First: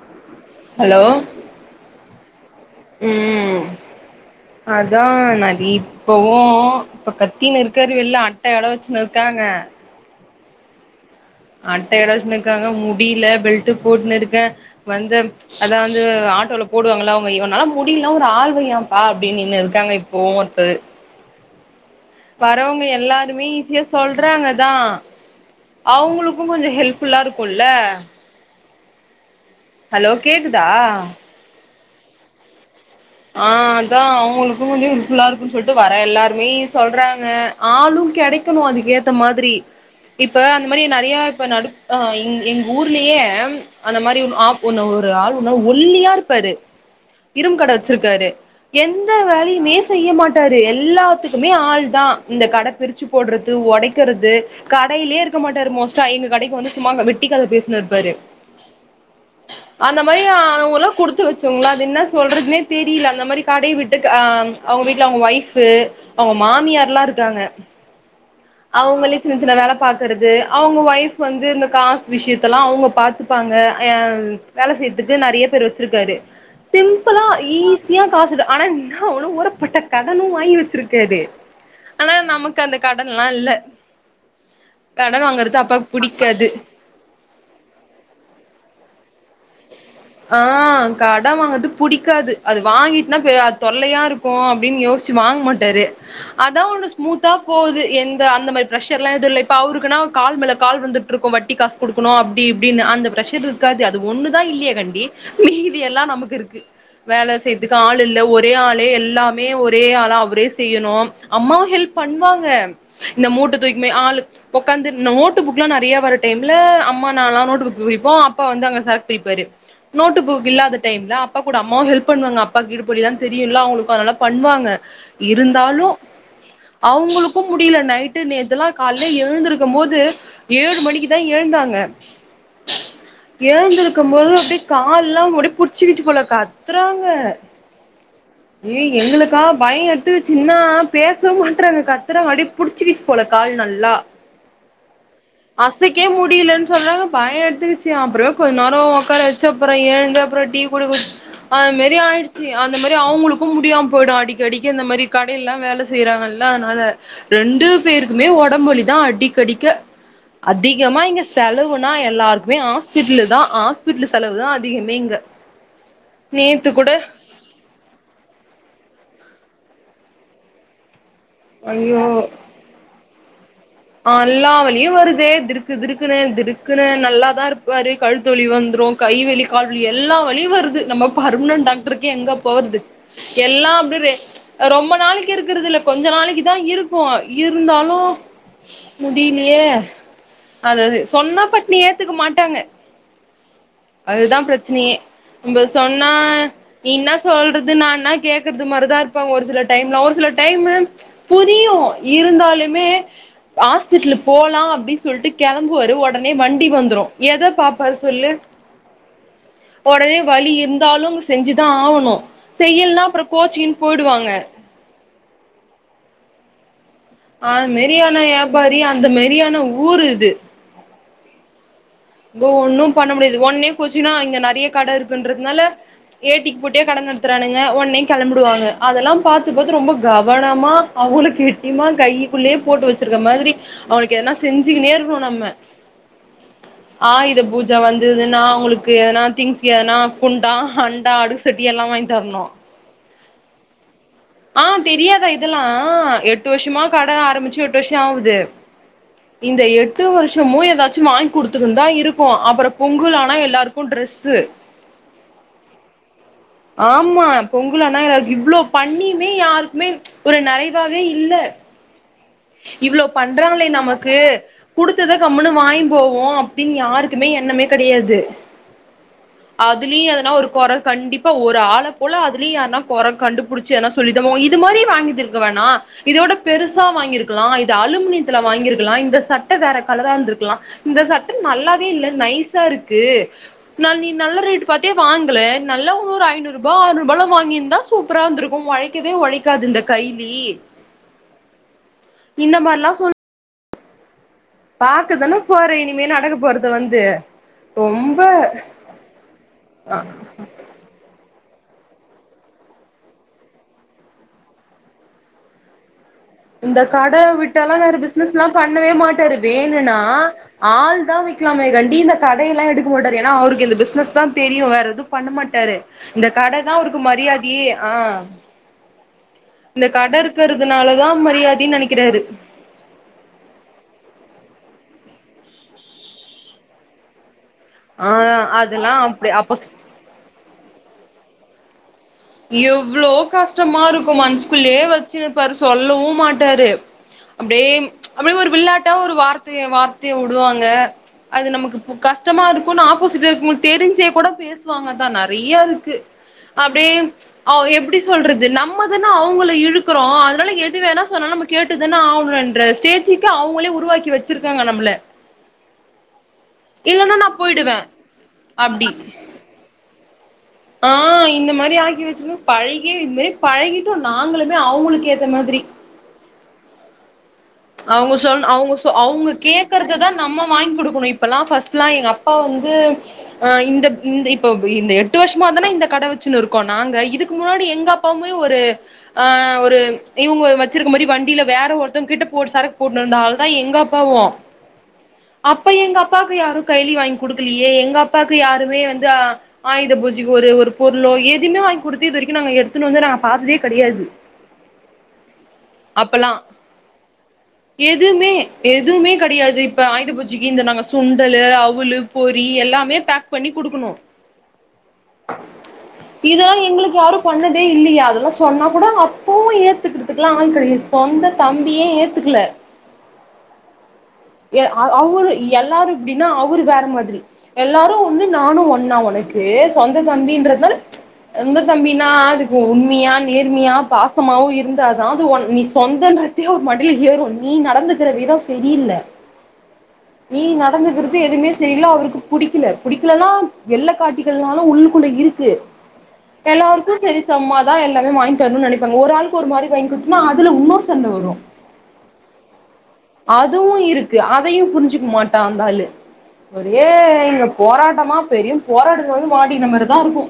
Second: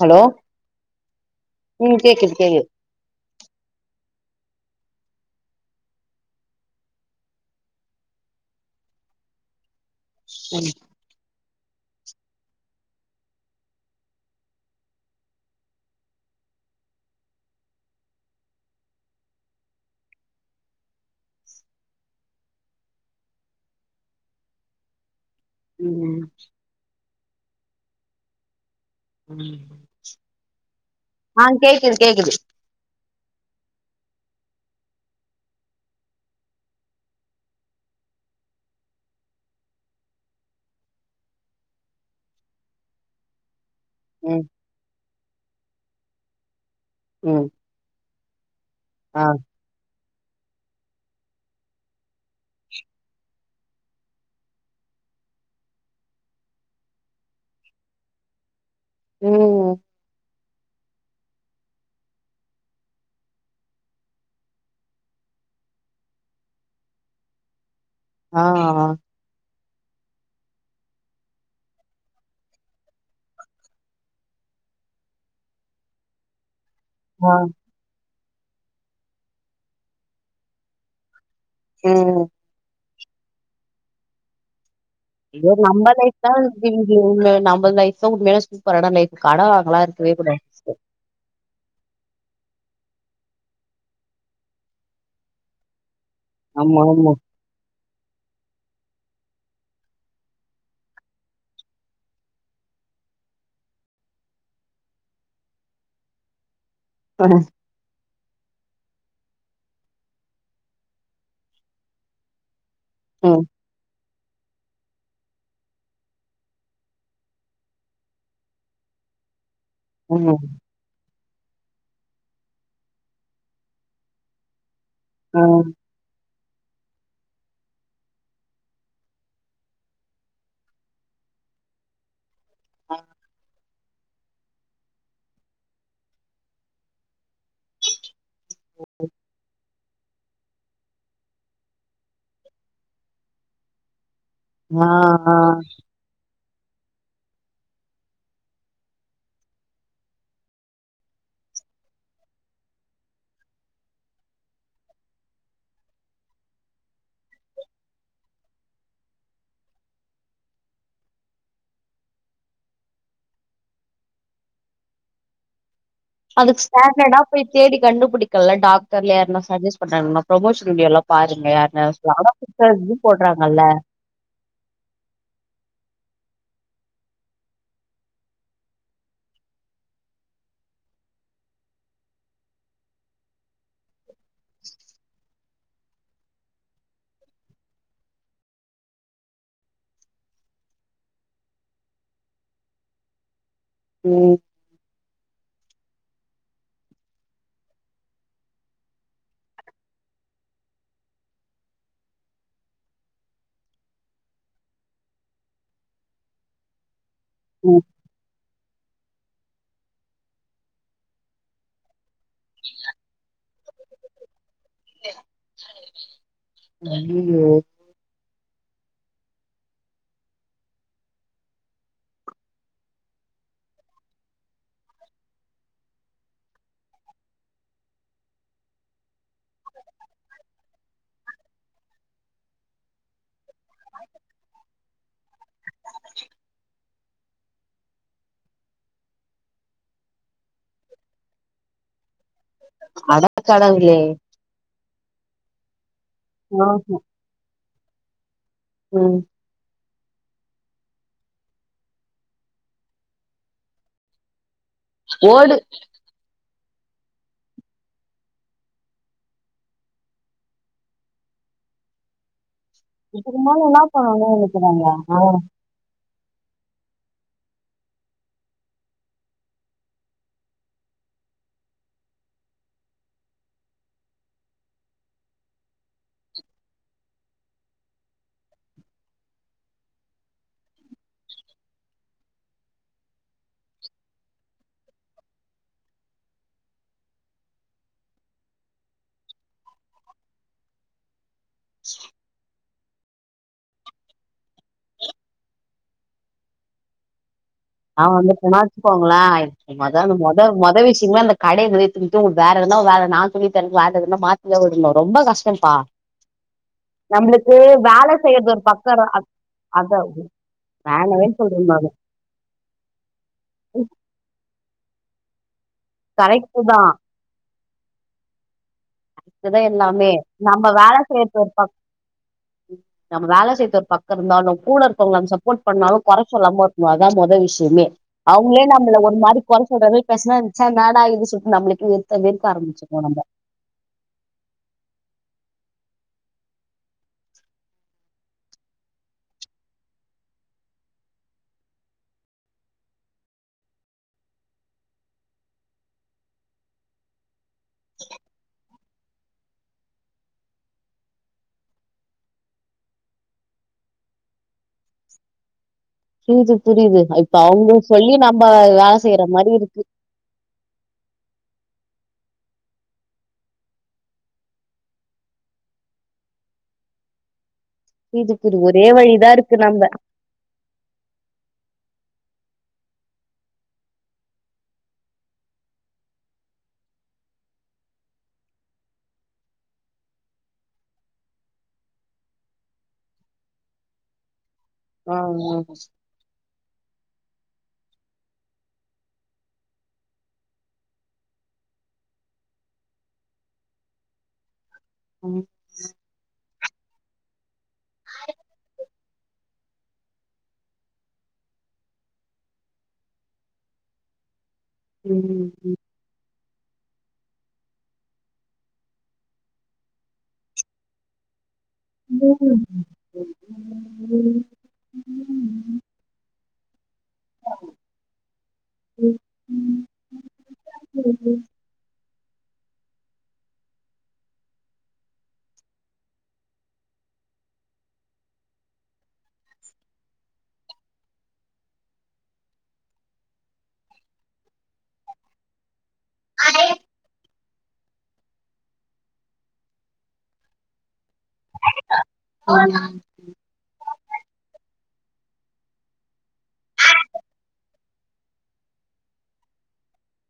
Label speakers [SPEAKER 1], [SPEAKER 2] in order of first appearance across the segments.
[SPEAKER 1] hello
[SPEAKER 2] hello
[SPEAKER 1] ம் கேக்குது கேக்குது
[SPEAKER 2] ம் அதா நாங்க இப்பவு இப்ப கத்தின்னு இருக்காரு வெள்ல அட்டயோட வெச்சுன்னு இருக்காங்க
[SPEAKER 1] ம்
[SPEAKER 2] அட்ட எடச்சன்னு இருக்காங்க முடில பெல்ட் போட்டுன்னு இருக்கே வந்த அதா வந்து ஆட்டோல போடுவாங்கள அவங்க இவனால முடில்னா ஒரு ஆள் வெய்யெம்ப்பா அப்டின்னு இருக்காங்க இப்போவு ஒருத்தரு வரவங்க எல்லாருமே ஈஸியா சொல்றாங்க தா
[SPEAKER 1] ம்
[SPEAKER 2] அவங்களுக்கு கொஞ்சோ ஹெல்ப் ஃபுல்லா இருக்குல்ல
[SPEAKER 1] ம்
[SPEAKER 2] ஹலோ கேக்குதா
[SPEAKER 1] அ கேக்குது கேக்குது
[SPEAKER 2] ஆ அதா அவங்களுக்கு வந்து ஹெல்ப்ஃபுல்லா இருக்குன்னு சொல்ட்டு வரே எல்லாருமே சொல்றாங்க ஆளு கெடைக்கணு அதுக்கு ஏத்த மாதிரி இப்ப அந்த மாரி நெறைய இப்ப நடுக் அ அ எங்க ஊர்லேயே அந்த மாரி ஒரு
[SPEAKER 1] ம்
[SPEAKER 2] ஆப் ஒன்ன ஒரு ஆள் ஒன்ன ஒல்லியா இருப்பாரு
[SPEAKER 1] ம்
[SPEAKER 2] இரும்புக் கட வெச்சிருக்காரு எந்த
[SPEAKER 1] ஆ
[SPEAKER 2] வேலையுமே செய்ய மாட்டாரு எல்லாத்துக்குமே ஆள் தா இந்த கட பிரிச்சு போடுறது ஒடைக்கிறது கடையிலயே இருக்க மாட்டாரு மோஸ்ட்டா எங்க கடைக்கு வந்து சும்மா அங்க வெட்டி கத பேசினு இருப்பாரு
[SPEAKER 1] ம்
[SPEAKER 2] அந்த மாரி அவ்ங்களா குடுத்து வச்சவங்களா அது என்ன சொல்றதுனே தெரில அந்த மாரி கடையை விட்டு ஆ அவங்க வீட்டுல அவங்க வொய்ஃபு அவங்க மாமியார்ல்லா இருக்காங்க
[SPEAKER 1] ஆ
[SPEAKER 2] அவங்கலே சின்னச் சின்ன வேல பாத் க்கிறது அவங்க ஒய்ஃப் வந்து இந்த காசு விஷயத்தலா அவங்க பாத்துப்பாங்க ஆ வேல செய்யறதுக்கு நெறைய பேர் வெச்சிருக்காரு
[SPEAKER 1] ஆ
[SPEAKER 2] ஈஸியா காசு ஆனா இன்னா உ ஊரப்பட்ட கடனு வாங்கி வச்சிருக்காரு ஆனா நமக் கு அந்த கடன் எல்லா இல்ல கடன்
[SPEAKER 1] சேரி
[SPEAKER 2] வாங்குறது
[SPEAKER 1] நம்ம
[SPEAKER 2] அப்பாக்கு
[SPEAKER 1] லைஃப்தா
[SPEAKER 2] புடிக்காது
[SPEAKER 1] இங்கியு உண்மையிலே நம்ம லைஃப்தா உண்மைல சூப்பரான லைஃப் கடன் வாங்கல
[SPEAKER 2] ஆ கட வாங்கறது புடிக்காது அது வாங்கிட்டுனா அது தொல்லையா இருக்கு அப்டின்னு யோசிச்சு வாங்க மாட்டாரு அதா
[SPEAKER 1] ஆமா
[SPEAKER 2] ஒண்ணு
[SPEAKER 1] ஆமா
[SPEAKER 2] ஸ்மூத்தா போகுது எந்த அந்த மாரி பிரஷர் எல்லா எதுவு இல்ல இப்ப அவருக்குன்னா கால் மேல கால் வந்துட்டு இருக்கு வட்டி காசு குடுக்கணு அப்டி இப்டின்னு அந்த பிரஷர் இருக்காது அது ஒன்னு தா இல்லையே கண் டி மீதி எல்லா நமக்கு இருக்கு வேல செய்த்து கு ஆள் இல்ல ஒரே ஆளே எல்லாமே ஒரே ஆளா அவரே செய்யணு அம்மாவு ஹெல்ப் பண்ணுவாங்க இந்த
[SPEAKER 1] ம்
[SPEAKER 2] மூட்ட தூக்கினு போயி ஆளு ஒக்காந்து நோட் புக்லா நெறைய வர டைம்ல அம்மா நான்லா நோட் புக் விப்போ அப்பா வந்து அங்க சரக்கு தூக்கிப்பாரு நோட்டு
[SPEAKER 1] ம் ம்
[SPEAKER 2] புக் இல்லாத டைம்ல அப்பா கூட அம்மாவு ஹெல்ப் பண்ணுவாங்க அப்பாக்கு இடுப்பு வலிலா தெரியுல அவுங்களுக்கு அதனால பண்ணுவாங்க இருந்தாலு அவுங்குளுக்கு முடியல நைட்டு நேத்தெல்லா கால்லே எழுந்திருக்குமோது ஏழு மணிக்குதா எழுந்தாங்க
[SPEAKER 1] ஆ
[SPEAKER 2] எழுந்திருக்குமோது அப்டி கால்லா முடி புடிச்சிக்கிச்சு போல கத்துறாங்க ஏய் எங்களுக்கா பய்ன் எடுத்துகிச்சி இன்னா பேசவ்மாட்றாங்க கத்தறங்கா அப்டி புடிச்சிக்கிச்சு போல கால் நல்லா
[SPEAKER 1] வா ஆ
[SPEAKER 2] கே முடியலன் சொல்ல பயோ எடுத்துகிச்சு அப்றோ கொஞ்ச நேரோ ஒக்கார சப்றோ எழுந்து அப்றோ டீ கூட குடி அது மாதிரி ஆயிடுச்சு அந்த மாரி அவங்களுக்கு முடியாம போயிடு அடிக்கடிக்கு இந்த மாரி கடையில்லா வேல செய்யறாங்கல்ல அத்னால ரெண்டு பேருக்குமே ஒடம்பு லலா தா அடிக்கடிக்கு அதிகமா இங்க செலவுனா எல்லாருக்குமே ஹாஸ்பிட்லு தா ஹாஸ்பிட்லு செலவுதா அதிகமே இங்க
[SPEAKER 1] அதுக்
[SPEAKER 2] நேத்து கூட
[SPEAKER 1] ஸடாண்டர்டா போய் தேடி கண்டுபிடிக்கல்ல டாக்டர்ல் யார்னா சஜஸ்ட் பண்றாங்னா ப்ரமோஷ்னல் வீடியோல்லா பாரு ஆ யார்னா
[SPEAKER 2] ஐயோ
[SPEAKER 1] [inaudible] இது போடுறாங்கல்ல
[SPEAKER 2] அல்லா வலியு வருது திடுக்கு திடுக்குனு திடுக்குனு நல்லாதா இருப்பாரு கழுத்துவலி வந்துரு கைவலி கால்வலி எல்லா வலி வருது நம்ம பர்மனன்ட் டாக்டருக்கு எங்க போற்து எல்லா அப்டி ரெ ரொம்ப நாளைக்கு இருக்குறதில்ல கொஞ்ச நாளைக்கு தா இருக்கூ இருந்தாலு முடிலியே அதது சொன்னா பட்னு ஏத்துக்க மாட்டாங்க
[SPEAKER 1] ம்
[SPEAKER 2] அதுதா ப்ரச்சினையே நம்ப சொன்னா நீ என்ன சொல்றது நா என்ன கேக்கற்து மார்தா இருப்பாங்க ஒரு சில டைம்லா ஒரு சில டைமு புரியு இருந்தாலுமே ஹாஸ்பிட்லுக் போலா அப்டின் சொல்ட்டு கெளம்புவாரு ஒடனே வண்டி வந்துரு எத
[SPEAKER 1] ம்
[SPEAKER 2] பாப்பாரு சொல்லு ஒடனே வலி இந்தாலும் செஞ்சுதா ஆவணு செய்யல்னா அப்றோ கோச்சிகின் போய்டுவாங்க
[SPEAKER 1] ஐயோ
[SPEAKER 2] ஆ மேரியான வியாபாரி அந்த மேரியான ஊரு இது போ ஒன்னும் பண்ண முடியாது ஒன்னே போச்சுன்னா இங்க நறைய கட இருக்குன்றதுனால ஏட்டிக்கு போட்டியா கட நடத்துறானுங்க ஒட்ன்னே கெளம்பிடுவாங்க அதெல்லா பாத்து பாத்து ரொம்ப கவனமா அவுங்ளு கெட்டிமா கைக்குள்ளயே போட்டு வச்சிருக்க மாதிரி அவனுக்கு எதனா செஞ்சுக்கினே இருக்ண நம்ம ஆயுத பூஜா வந்ததுன்னா அவுங்களுக்கு எதனா திங்ஸ் எதனா குண்டா அண்டா அடு செட்டி எல்லா வாங்கி தர்ணு
[SPEAKER 1] அட கடவுளே
[SPEAKER 2] ஆ தெரியாதா இதுல்லா எட்டு
[SPEAKER 1] ஆஹா
[SPEAKER 2] வருஷமா கட ஆரம்பிச்சு எட்டு வருஷோ ஆவுது
[SPEAKER 1] ம்
[SPEAKER 2] இந்த எட்டு வருஷமு எதாச்சு வாங்கி குடுத்துக்குன் தா இருக்கோ அப்றோ பொங்கல் ஆனா எல்லாருக்கூ ட்ரெஸ்ஸு
[SPEAKER 1] ஓடு
[SPEAKER 2] ஆம்மா பொங்கலானா எல்லாருக்கு இவ்ளோ பண்ணிமே யாருக்குமே ஒரு நறைவாவே இல்ல
[SPEAKER 1] [inaudible]
[SPEAKER 2] இவ்ளோ
[SPEAKER 1] இதுக்கு மேல
[SPEAKER 2] பண்றாங்களே
[SPEAKER 1] என்ன
[SPEAKER 2] நமக்கு
[SPEAKER 1] பண்ணணும்னு நெனைக்கிறாங்க
[SPEAKER 2] குடுத்தத
[SPEAKER 1] ஆ
[SPEAKER 2] கம்முனு வாங்கினு போவோ பட்டின் யாருக்குமே எண்ணமே கெடையாது அதுலயு எதனா ஒரு கொற கண்டிப் ப ஒரு ஆள போல அதுலயி யார்னா கொற கண்டுபிடிச்சு எதனா சொல்லி இதமோயி இது மாரி வாங்கிட்டுருக்க வேணா இதோட பெருசா வாங்கிருக்கலா இது அலுமினியத்துல வாங்கிருக்கலா இந்த சட்ட வேற கலரா இருந்திருக்கலா இந்த சட்ட நல்லாவே இல்ல நைஸாருக்கு நால் நீ நல்ல ரேட்டு பாத்தே வாங்கல நல்லவுன் நூறு ஐநூருபா ஆர்நூருபால வாங்கிந்தா சூப்பரா இந்த்துருக்கும் ஒழைக்கிதே ஒழைக் க்காது இந்தக் கைலி இந்த மார்லாச் பாக்கதானப் போற இனிமே நடக்க போறத வந்து
[SPEAKER 1] நா
[SPEAKER 2] ரொம்ப
[SPEAKER 1] வந்துட்டனா வச்சுக்கோங்களே எனக் மொத அந்த மொத மொத விஷ்யங்ளாங் அந்த கடைய வேத்தும்தும் வேறெதனா வேல நா சொல்லித்தரன் வேற எதனா மாத்தா விடணு ரொம்ப கஷ்டம்ப்பா [inaudible]
[SPEAKER 2] இந்தக் கட
[SPEAKER 1] நம்மளுக்கு
[SPEAKER 2] விட்டாலா வேற
[SPEAKER 1] வேல செய்யறது
[SPEAKER 2] பிசினஸ்லாம்
[SPEAKER 1] ஒரு பக்கோ
[SPEAKER 2] பண்ணவே
[SPEAKER 1] அத
[SPEAKER 2] மாட்டாரு
[SPEAKER 1] அத
[SPEAKER 2] வேணுனா ஆள்தா
[SPEAKER 1] வேணவே சொல்றே
[SPEAKER 2] வக்லாமே
[SPEAKER 1] நானு
[SPEAKER 2] கண்டி இந்தக் கடையிலா எடுக்க மாட்டாரு ஏனா அவுருக்கு இந்த பிசினஸ்தா தெரியு வேற எதும் பண்ண மாட்டாரு இந்தக்
[SPEAKER 1] கரெக்ட்
[SPEAKER 2] கடதா
[SPEAKER 1] தா
[SPEAKER 2] அவுருக்கு மரியாதியே ஆ
[SPEAKER 1] அதுதா
[SPEAKER 2] இந்த
[SPEAKER 1] எல்லாமே
[SPEAKER 2] கட
[SPEAKER 1] நம்ம வேல
[SPEAKER 2] இருக்கிறதுனாலதா
[SPEAKER 1] செய்யர்த் ஒரு பக்
[SPEAKER 2] மரியாதைன்னு நெனைக்கிறாரு
[SPEAKER 1] நம்ம வேல செய்யர்த் ஒரு பக்கருந்தாலு கூட இருக்கறவங்களம் சப்போர்ட் பண்ணாலும் கொற சொல்லாம இருக்னு அதா மொத விஷ் சிமே
[SPEAKER 2] ஆ
[SPEAKER 1] அவுங்ளே
[SPEAKER 2] அதெல்லா
[SPEAKER 1] நம்ள ஒரு
[SPEAKER 2] அப்டி
[SPEAKER 1] மாரி
[SPEAKER 2] அப்ப
[SPEAKER 1] கொற சொல்ற மேர் பேச்னான் ச்சே என்னாடா இது சொல்ட்டு நம்ளுக்கு வெத் த வெறுக்க ஆரம்பிச்சுருவோ நம்ப
[SPEAKER 2] ஷ்டமாருக்கும் மன்சுக்குள்ளியே வச்சுனுப்பாரு சொல்லவும் மாட்டாரு அப்டியே ம் அப்டியே ஒரு விள்ளாட்டா ஒரு வார்த்தைய வார்த்தைய வுடுவாங்க அது நமக்கு இப்ப கஷ்டமாருக்குன்னு ஆப்போசிட்ல இருக்கவுங்களுக் தெரிஞ்சே கூடப் பே பேச்வாங்கதா நெறைய்யருக்கு அப்டியே எப்டி சொல்றது நம்மதானா அவுங்கள இழுக்கறோ அதனால எது வேணா சொன்னாலும் நம்மக் கேட்டுதான ஆவுனென்ற ஸ்டேஜுக்கு அவுங்களே உருவாக்கி வச்சிருக்காங்க நம்ள
[SPEAKER 1] புரிது புரிது இப்ப அவுங்க
[SPEAKER 2] போயிடுவே
[SPEAKER 1] சொல்லி நம்ம வேல
[SPEAKER 2] அப்டி
[SPEAKER 1] செய்ற மாரி இருக்கு
[SPEAKER 2] ஆ இந்த மாரி ஆக்கி வச்சினு பழகி இந் மேரி பழகிட்டு நாங்களுமே அவுங்குளுக் ஏத்த மாதிரி அவுங்க
[SPEAKER 1] புரியுது
[SPEAKER 2] சொல்ன்
[SPEAKER 1] புரியுது
[SPEAKER 2] அவுங்க
[SPEAKER 1] ஒரே
[SPEAKER 2] சொ அவுங்க
[SPEAKER 1] வழிதா இருக்கு நம்ப
[SPEAKER 2] கேக்கறதுதான் நம்ம வாய்ங் குடுக்குணு இப்பலா ஃபஸ்ட்லா எங்கப்பா வந்து அ இந்தப் இந்த இப்பப் இந்த எட்டு வர்ஷமாதானா இந்தக் கட வச்சுனுருக்கோ நாங்க இதுக்கு முன்னாடி எங்கப் பாமே ஒரு ஆ ஒரு இவுங்க வ வச்சிருக்க மாரி வண்டில வேற ஒருத்தங் கிட்டப் போட் சரக்கு போட்னுருந்த ஆள்தா எங்கப்பாவு அப்ப எங்கப் ப்பாக்கு யாரு கைலி வாய்ங் குடுக்கிலியே எங்கப்பாக்கு யாருமே வந்து அ ஆயுத பூஜைக்கு ஒரு ஒருப் பொருளோ எதிமே வாய்ங் குடுத்து இது வரிக்கு நாங்க எடுத்துனு வந்து நாங்க பாத்ததே கெடையாது
[SPEAKER 1] ம்
[SPEAKER 2] அப்பலா எதுமே எதுவுமே கெடையாதுப் இப்ப ஆயுத பூஜிக்கு இந்த நாங்க சுண்டலு அவுளுப் பொரி எல்லாமே பேக் பண்ணி குடுக்குணு
[SPEAKER 1] ம் ம்
[SPEAKER 2] இதலா எங்ளுக்கு யாரும் பண்ணதே இல்லியே அதலா சொன்னா கூட அங்க அப்பவு ஏத்துக்கிறதுக்லா ஆள் கெடையாது சொந்தத் தம்பியே ஏத்துக்குல எ ஆ அவுரு எல்லாரு இப்டினா அவுரு வேற மாதிரி எல்லாரு ஒன்னு நானு ஒன் நா ஒனக்கு சொந்த தம்பின்றதனால இந்த தம்பினா அதுக்கு உண்மியா நேர்மியா பாசமாவோ இருந்தாதா அது ஒன் நீ சொந்தன்றத்தியே ஒரு மண் டைல ஏறு நீ நடந்துகிற வித செரியில்ல
[SPEAKER 1] [inaudible]
[SPEAKER 2] நீ நடந்துகிறது எதுமே செரில அவுருக்கு புடிக்கில புடிக்கிலலாம் வெள்ள காட்டிகள்னாலு உள்ளுகுள்ள இருக் கு எல்லாருக்கு செரிச் சம்மாதா எல்லாமே வாய்ங்த் தர்னுன் நெனைப்பாங்க ஒரு ஆள்க்கு ஒரு மாரி வாய்ங் குத்துனா அதுல வுன்னோரு சண்ட வரு
[SPEAKER 1] ஆமாமா
[SPEAKER 2] அதுவு இருக்கு அதையு புரிஞ்சுக் மாட்டா அந்தாளு ஒரே இங்கப் போராட்டமா பெரியும் போராட்டத்துக்கு வந்து மாட்டிகிட்ட மாரிதாருக்கு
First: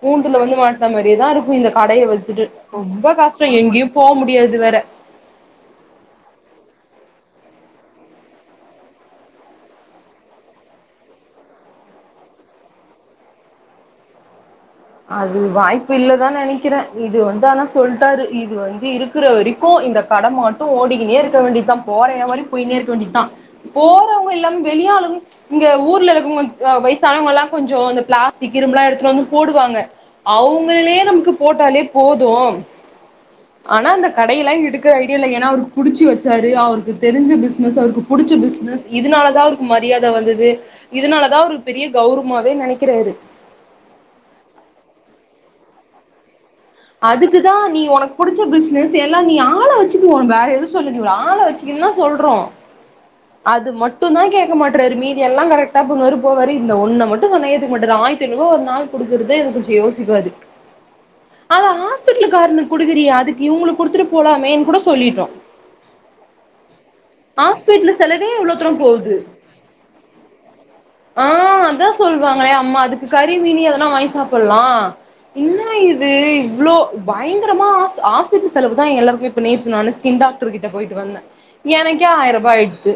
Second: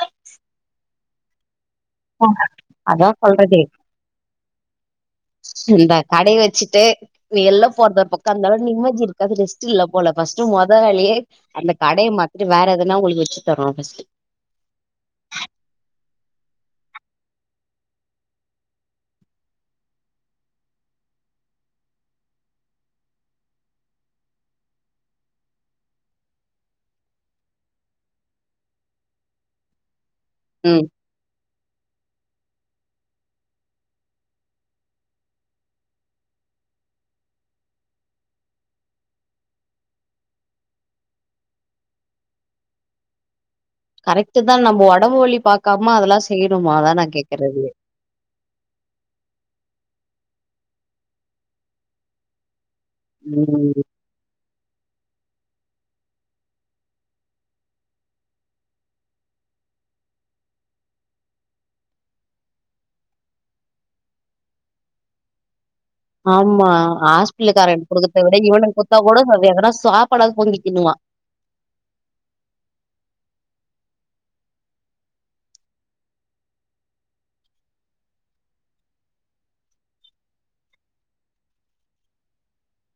[SPEAKER 2] கூண்டுல வந்து மாட்ன மாரியேதா இருக்கு இந்தக் கடைய வச்சுட்டு
[SPEAKER 1] அதா
[SPEAKER 2] ரொம்ப கஷ்ட
[SPEAKER 1] சொல்றதே
[SPEAKER 2] எங்கியும் போமுடியாது வேற
[SPEAKER 1] இந்த கடை வச்சிட்டு வெள்ல போறத பக்கோ அந்தளவு நிம்மதி இருக்காது ரெஸ்ட் இல்ல போல ஃபர்ஸ்ட்டு மொத வேலயே அந்த கடைய மாத்திட்டு வேற எதனா ஒங்களுக்கு வச்சு தர்றனு ஃபஸ்ட்டு
[SPEAKER 2] அது வாய்ப்பு இல்ல தா நெனைக்கிறே இது வந்து ஆனா சொல்ட்டாரு இது வந்து இரு க்ற வரைக்கு இந்த கட மட்டு ஓடிக்கினே இருக்க வேண்டிதா போறய வர போய்னேருக்க வேண்டிதா போறோங்க எல்லாம் வெளியாளு இங்க ஊர்ல இருக்கோங் வயசானவங்கல்லா கொஞ்சொ இந்த பிளாஸ்டிக் இரும்புலா எடுத்துட்டு வந்து போடு வாங்க
[SPEAKER 1] ம்
[SPEAKER 2] அவுங்களே நமக்கு போட்டாலே போது ஆனா அந்த கடயெல்லா எடுக்குற ஐடியாயில்ல ஏனா அவ்ருக்கு புடிச்சு வச்சாரு அவருக்கு தெரிஞ்ச பிசினஸ் அவ்ருக்கு புடிச்ச பிசினஸ் இதனால தா அவர்க்கு மரியாத வந்தது இதுனால தா அவ்ருக்கு பெரிய கௌர்வ்மாவே நெனைக்கிறாரு
[SPEAKER 1] கரெக்ட்டு தா நம்ப ஒடம்பு வலி பாக்காம அதல்லா செய்ணுமா அதா நா
[SPEAKER 2] அதுக்குதான்
[SPEAKER 1] கேக்குறது
[SPEAKER 2] நீ உனக்கு புடிச்ச பிசினஸ் எல்லா நீ ஆள வச்சுக்கோ ஒனக்கு வேற எது சொல்ல நீ ஒரு ஆள வச்சுக்கன் தா சொல்றோ அது
[SPEAKER 1] ம்
[SPEAKER 2] மட் டுந்தா கேக்க மாட்றாரு மீதி எல்லா கரெக்டா பண்ணுவாரு போவாரு இந்த ஒன்ன மட்டு சொன்ன ஏத்துக்க மாட்டாரு ஆய்ர்த்தை ஐநூறுவா ஒரு நாள் குடுக்குறுதே இத கொஞ்சொ யோசிப்பாரு அல ஆஸ்பிட்லு கார்னுக் குடுக்குறியே அதுக்கு இவுங்ளுக்கு குடுத்துட்டு போலாமேன் கூட சொல்லிட்டோ
[SPEAKER 1] ஆமா ஆஸ்பிட்லுக்காரனுக்கு
[SPEAKER 2] ஹாஸ்பிட்டல்
[SPEAKER 1] குடுக்குறத
[SPEAKER 2] செலவே
[SPEAKER 1] விட
[SPEAKER 2] இவ்ளோ தூரோ
[SPEAKER 1] இவனுக்கு குட்த்தா
[SPEAKER 2] போகுது
[SPEAKER 1] கூட அது எங்கனா சாப்பாடாது பொங்கி திண்ணுவா
[SPEAKER 2] ஆ அதா சொல்லுவாங்ளே அம்மா அதுக்கு கறி மீனு எதனா வாங்கி சாப்பலா இன்னா இது இவ்ளோ பயங்கரமா ஆஸ்பத்திரி செலவு தா எல்லாருக்குமே இப்ப நேத்து நானு ஸ் கின் டாக்ரு கிட்ட போய்ட்டு வந்தே எனக்கே ஆயரூபா ஆயிட்து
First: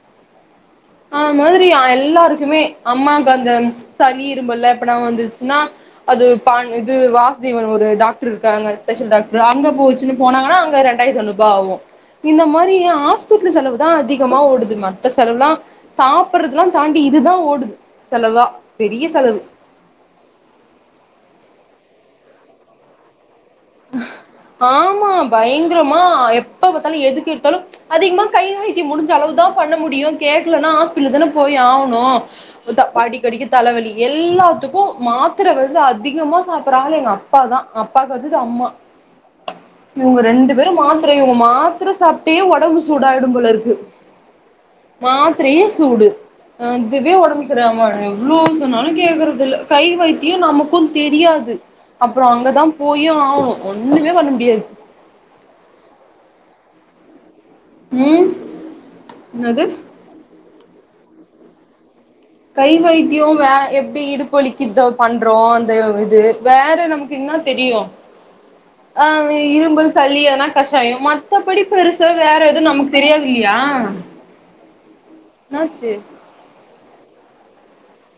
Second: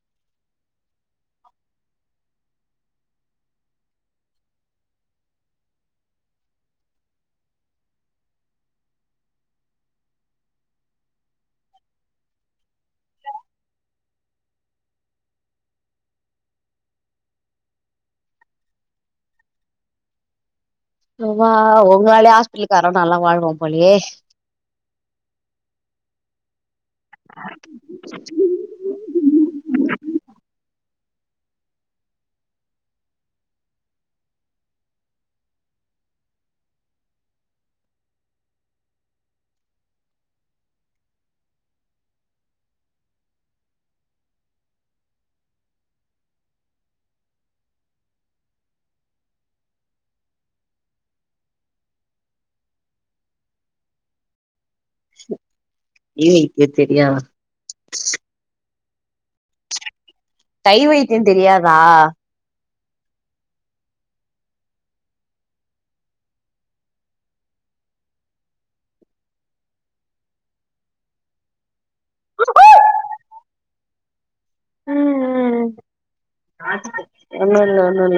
[SPEAKER 1] [inaudible]
[SPEAKER 2] அந்த மாதிரி எல்லாருக்குமே அம்மாக்கு அந்த சளி இரும்பல்லா எப்பனா வந்துச்சுன்னா அது பான் இது வாசுதேவன் ஒரு டாக்ரு இருக்காங்க ஸ்பெஷல் டாக்ரு அங்க போச்சு போனாங்கன்னா அங்க ரெண்டாய்த் ஐநூறு பா வு இந்த மாரி ஆஸ்பிட்டல் செலவுதா அதிகமா ஓடுது மத்த செலவ்லா சாப்பறதுல்லா தாண்டி இதுதா ஓடுது செலவ்வா பெரிய செலவு
[SPEAKER 1] [unintelligible] ஒங்ளாலே ஆஸ்பிட்லுக்காரே நல்லா வாழ்றா
[SPEAKER 2] ஆமா பயங்ரமா எப்ப பாத்தாலு எதுக்கெடுத்தாலு அதிகமா கைவை த்தி முடிஞ்சளவு தா பண்ண முடியு கேக்லன்னா ஆஸ்பிட்லு தானே போய் ஆவ்ணு படிக்கடிக்கி தலவலி எல்லாத்துக்கு மாத்ர வந்து அதிகமா சாப்பற ஆளு எங்க ப்பாதா அப்பாகடுத்தது அம்மா இவுங்க ரெண்டு பேரும் மாத்ர இவுங்க மாத்ர சாப்ட்டே ஒடம்பு சூடாயிடும் போலருக்கு மாத்ரேயே சூடு அதுவே ஒடம்பு சரிஆகாமாயிடு எவ்ளோ சொன்னாலு கேக்குறது இல்ல கை வைத்தியோ நமக்கு தெரியாது அப்றோ அங்கதா போயே ஆவ்னு ஒண்ணுமே பண்ண முடியாது
[SPEAKER 1] ஏ வைத்தியோ தெரியா
[SPEAKER 2] ம் என்னது
[SPEAKER 1] கை வைத்தியோ தெரியாதா
[SPEAKER 2] கை வைத்தியோ வே எப்டி இடுப்புவலிக்கு இதோ பண்றோ அந்த இது வேற நமக்கு இன்னா தெரியு
[SPEAKER 1] [inaudible]
[SPEAKER 2] ஆ இரும்பல் சளி எதனா கஷாயோ மத்தபடி பெரு சா வேற எது நம்க்கு தெரியாதில்லயா இன்னாச்சு
[SPEAKER 1] ஒண்ணுல்ல ஒண்ணுல்ல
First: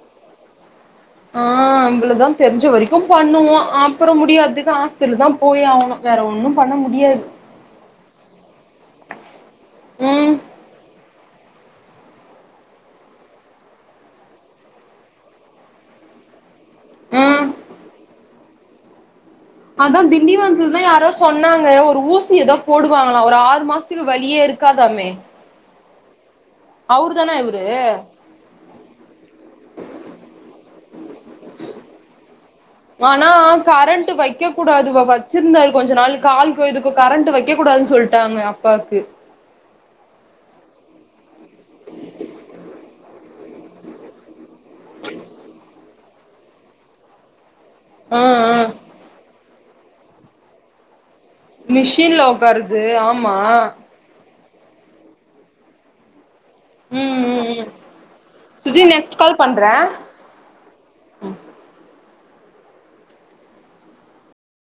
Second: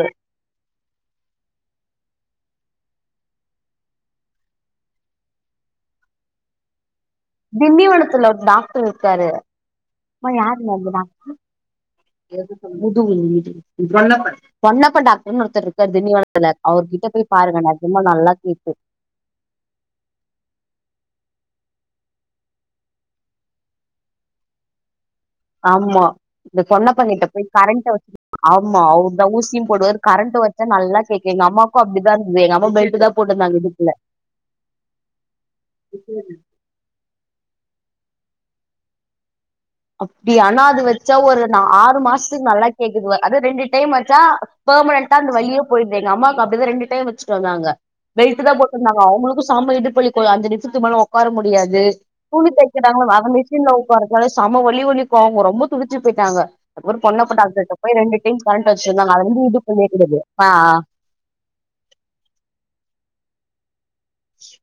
[SPEAKER 2] ஆ அவ்ளோ தா தெரிஞ்ச வரைக்கு பண்ணுவோ அப்றோ முடியாதுக்கு ஆஸ்பிட்டலு தா போய் ஆவுனு வேற ஒண்ணு பண்ண முடியாது
[SPEAKER 1] திண்டிவனத்துல ஒரு டாக்ட்ரு இருக்காரு
[SPEAKER 2] ம்
[SPEAKER 1] பொன்னப்பன் டாக்ருனு ஒருத்தர்ருக்காரு திண்டிவனத்துல அவுர் கிட்ட போய்
[SPEAKER 2] ம்
[SPEAKER 1] பாருங்க நெஜமா நல்லா கே
[SPEAKER 2] அதா திண்டிவனத்துலதா யாரோ சொன்னாங்க ஒரு ஊசி எதோ போடுவாங்களா ஒரு ஆறு மாஸ் துக்கு வலியே இருக்காதாமே
[SPEAKER 1] ஆம்மா இந்த சொன்ன
[SPEAKER 2] அவரு
[SPEAKER 1] பண்ணிட்ட
[SPEAKER 2] தான
[SPEAKER 1] போய்
[SPEAKER 2] இவரு
[SPEAKER 1] கரண்ட வச்சு ஆமா அவுர் தா ஊசியு போடுவரு கரண்ட் வச்சா நல்லா கேக்
[SPEAKER 2] ஆனா
[SPEAKER 1] போட்டுருந்தாங்க இடுப்பு
[SPEAKER 2] கரண்ட் வக்க கூடாது வச்சிருந்தா கொஞ்ச நாள் கால் இப்ப இதுக்கு கரண்ட் வக்க கூடாதுன் சொல்ட்டாங்க அப்பாக்கு
[SPEAKER 1] அப்டி ஆனா அது வச்சா ஒரு நா ஆறு மாசத்துக்கு நல்லா கேக்குது அதா ரெண்டு டைம் வச்சா பெர்மனன்ண்டா அந்த வழிய போயிர்து எங்கம்மாக்கு அப்டிதா ரெண்டு டைம் வெச்சுட்டு வந்தாங்க
[SPEAKER 2] ஆ
[SPEAKER 1] வெயிட்டு தா
[SPEAKER 2] ஆ
[SPEAKER 1] போட்டிருந்தாங்க அவங்ளுக்கு சம இடுப்பு வலிப்போயி அஞ்சுநிம்ஷத்துக்கு மேல உக்கார முடியாது
[SPEAKER 2] மிஷின்ல
[SPEAKER 1] துணி
[SPEAKER 2] உக்காருது
[SPEAKER 1] தெக்கிறாங்கள அத
[SPEAKER 2] ஆமா
[SPEAKER 1] மிஷின்ல உக்கார உக்கார சம வலி வலிக்கு அவ்ங்க ரொம்ப துடிச்சு போயிட்டாங்க ஒரு
[SPEAKER 2] ம்
[SPEAKER 1] பொண்ணப்ப
[SPEAKER 2] ம் ம்
[SPEAKER 1] டாக்டர்கிட்ட போய் ரெண்டு டைம் கரண்ட்
[SPEAKER 2] சுஜி
[SPEAKER 1] வச்சிர்தாங்க
[SPEAKER 2] நெக்ஸ்ட்
[SPEAKER 1] அது
[SPEAKER 2] கால்
[SPEAKER 1] வந்து இது
[SPEAKER 2] பண்றே
[SPEAKER 1] போய்னேகிது அது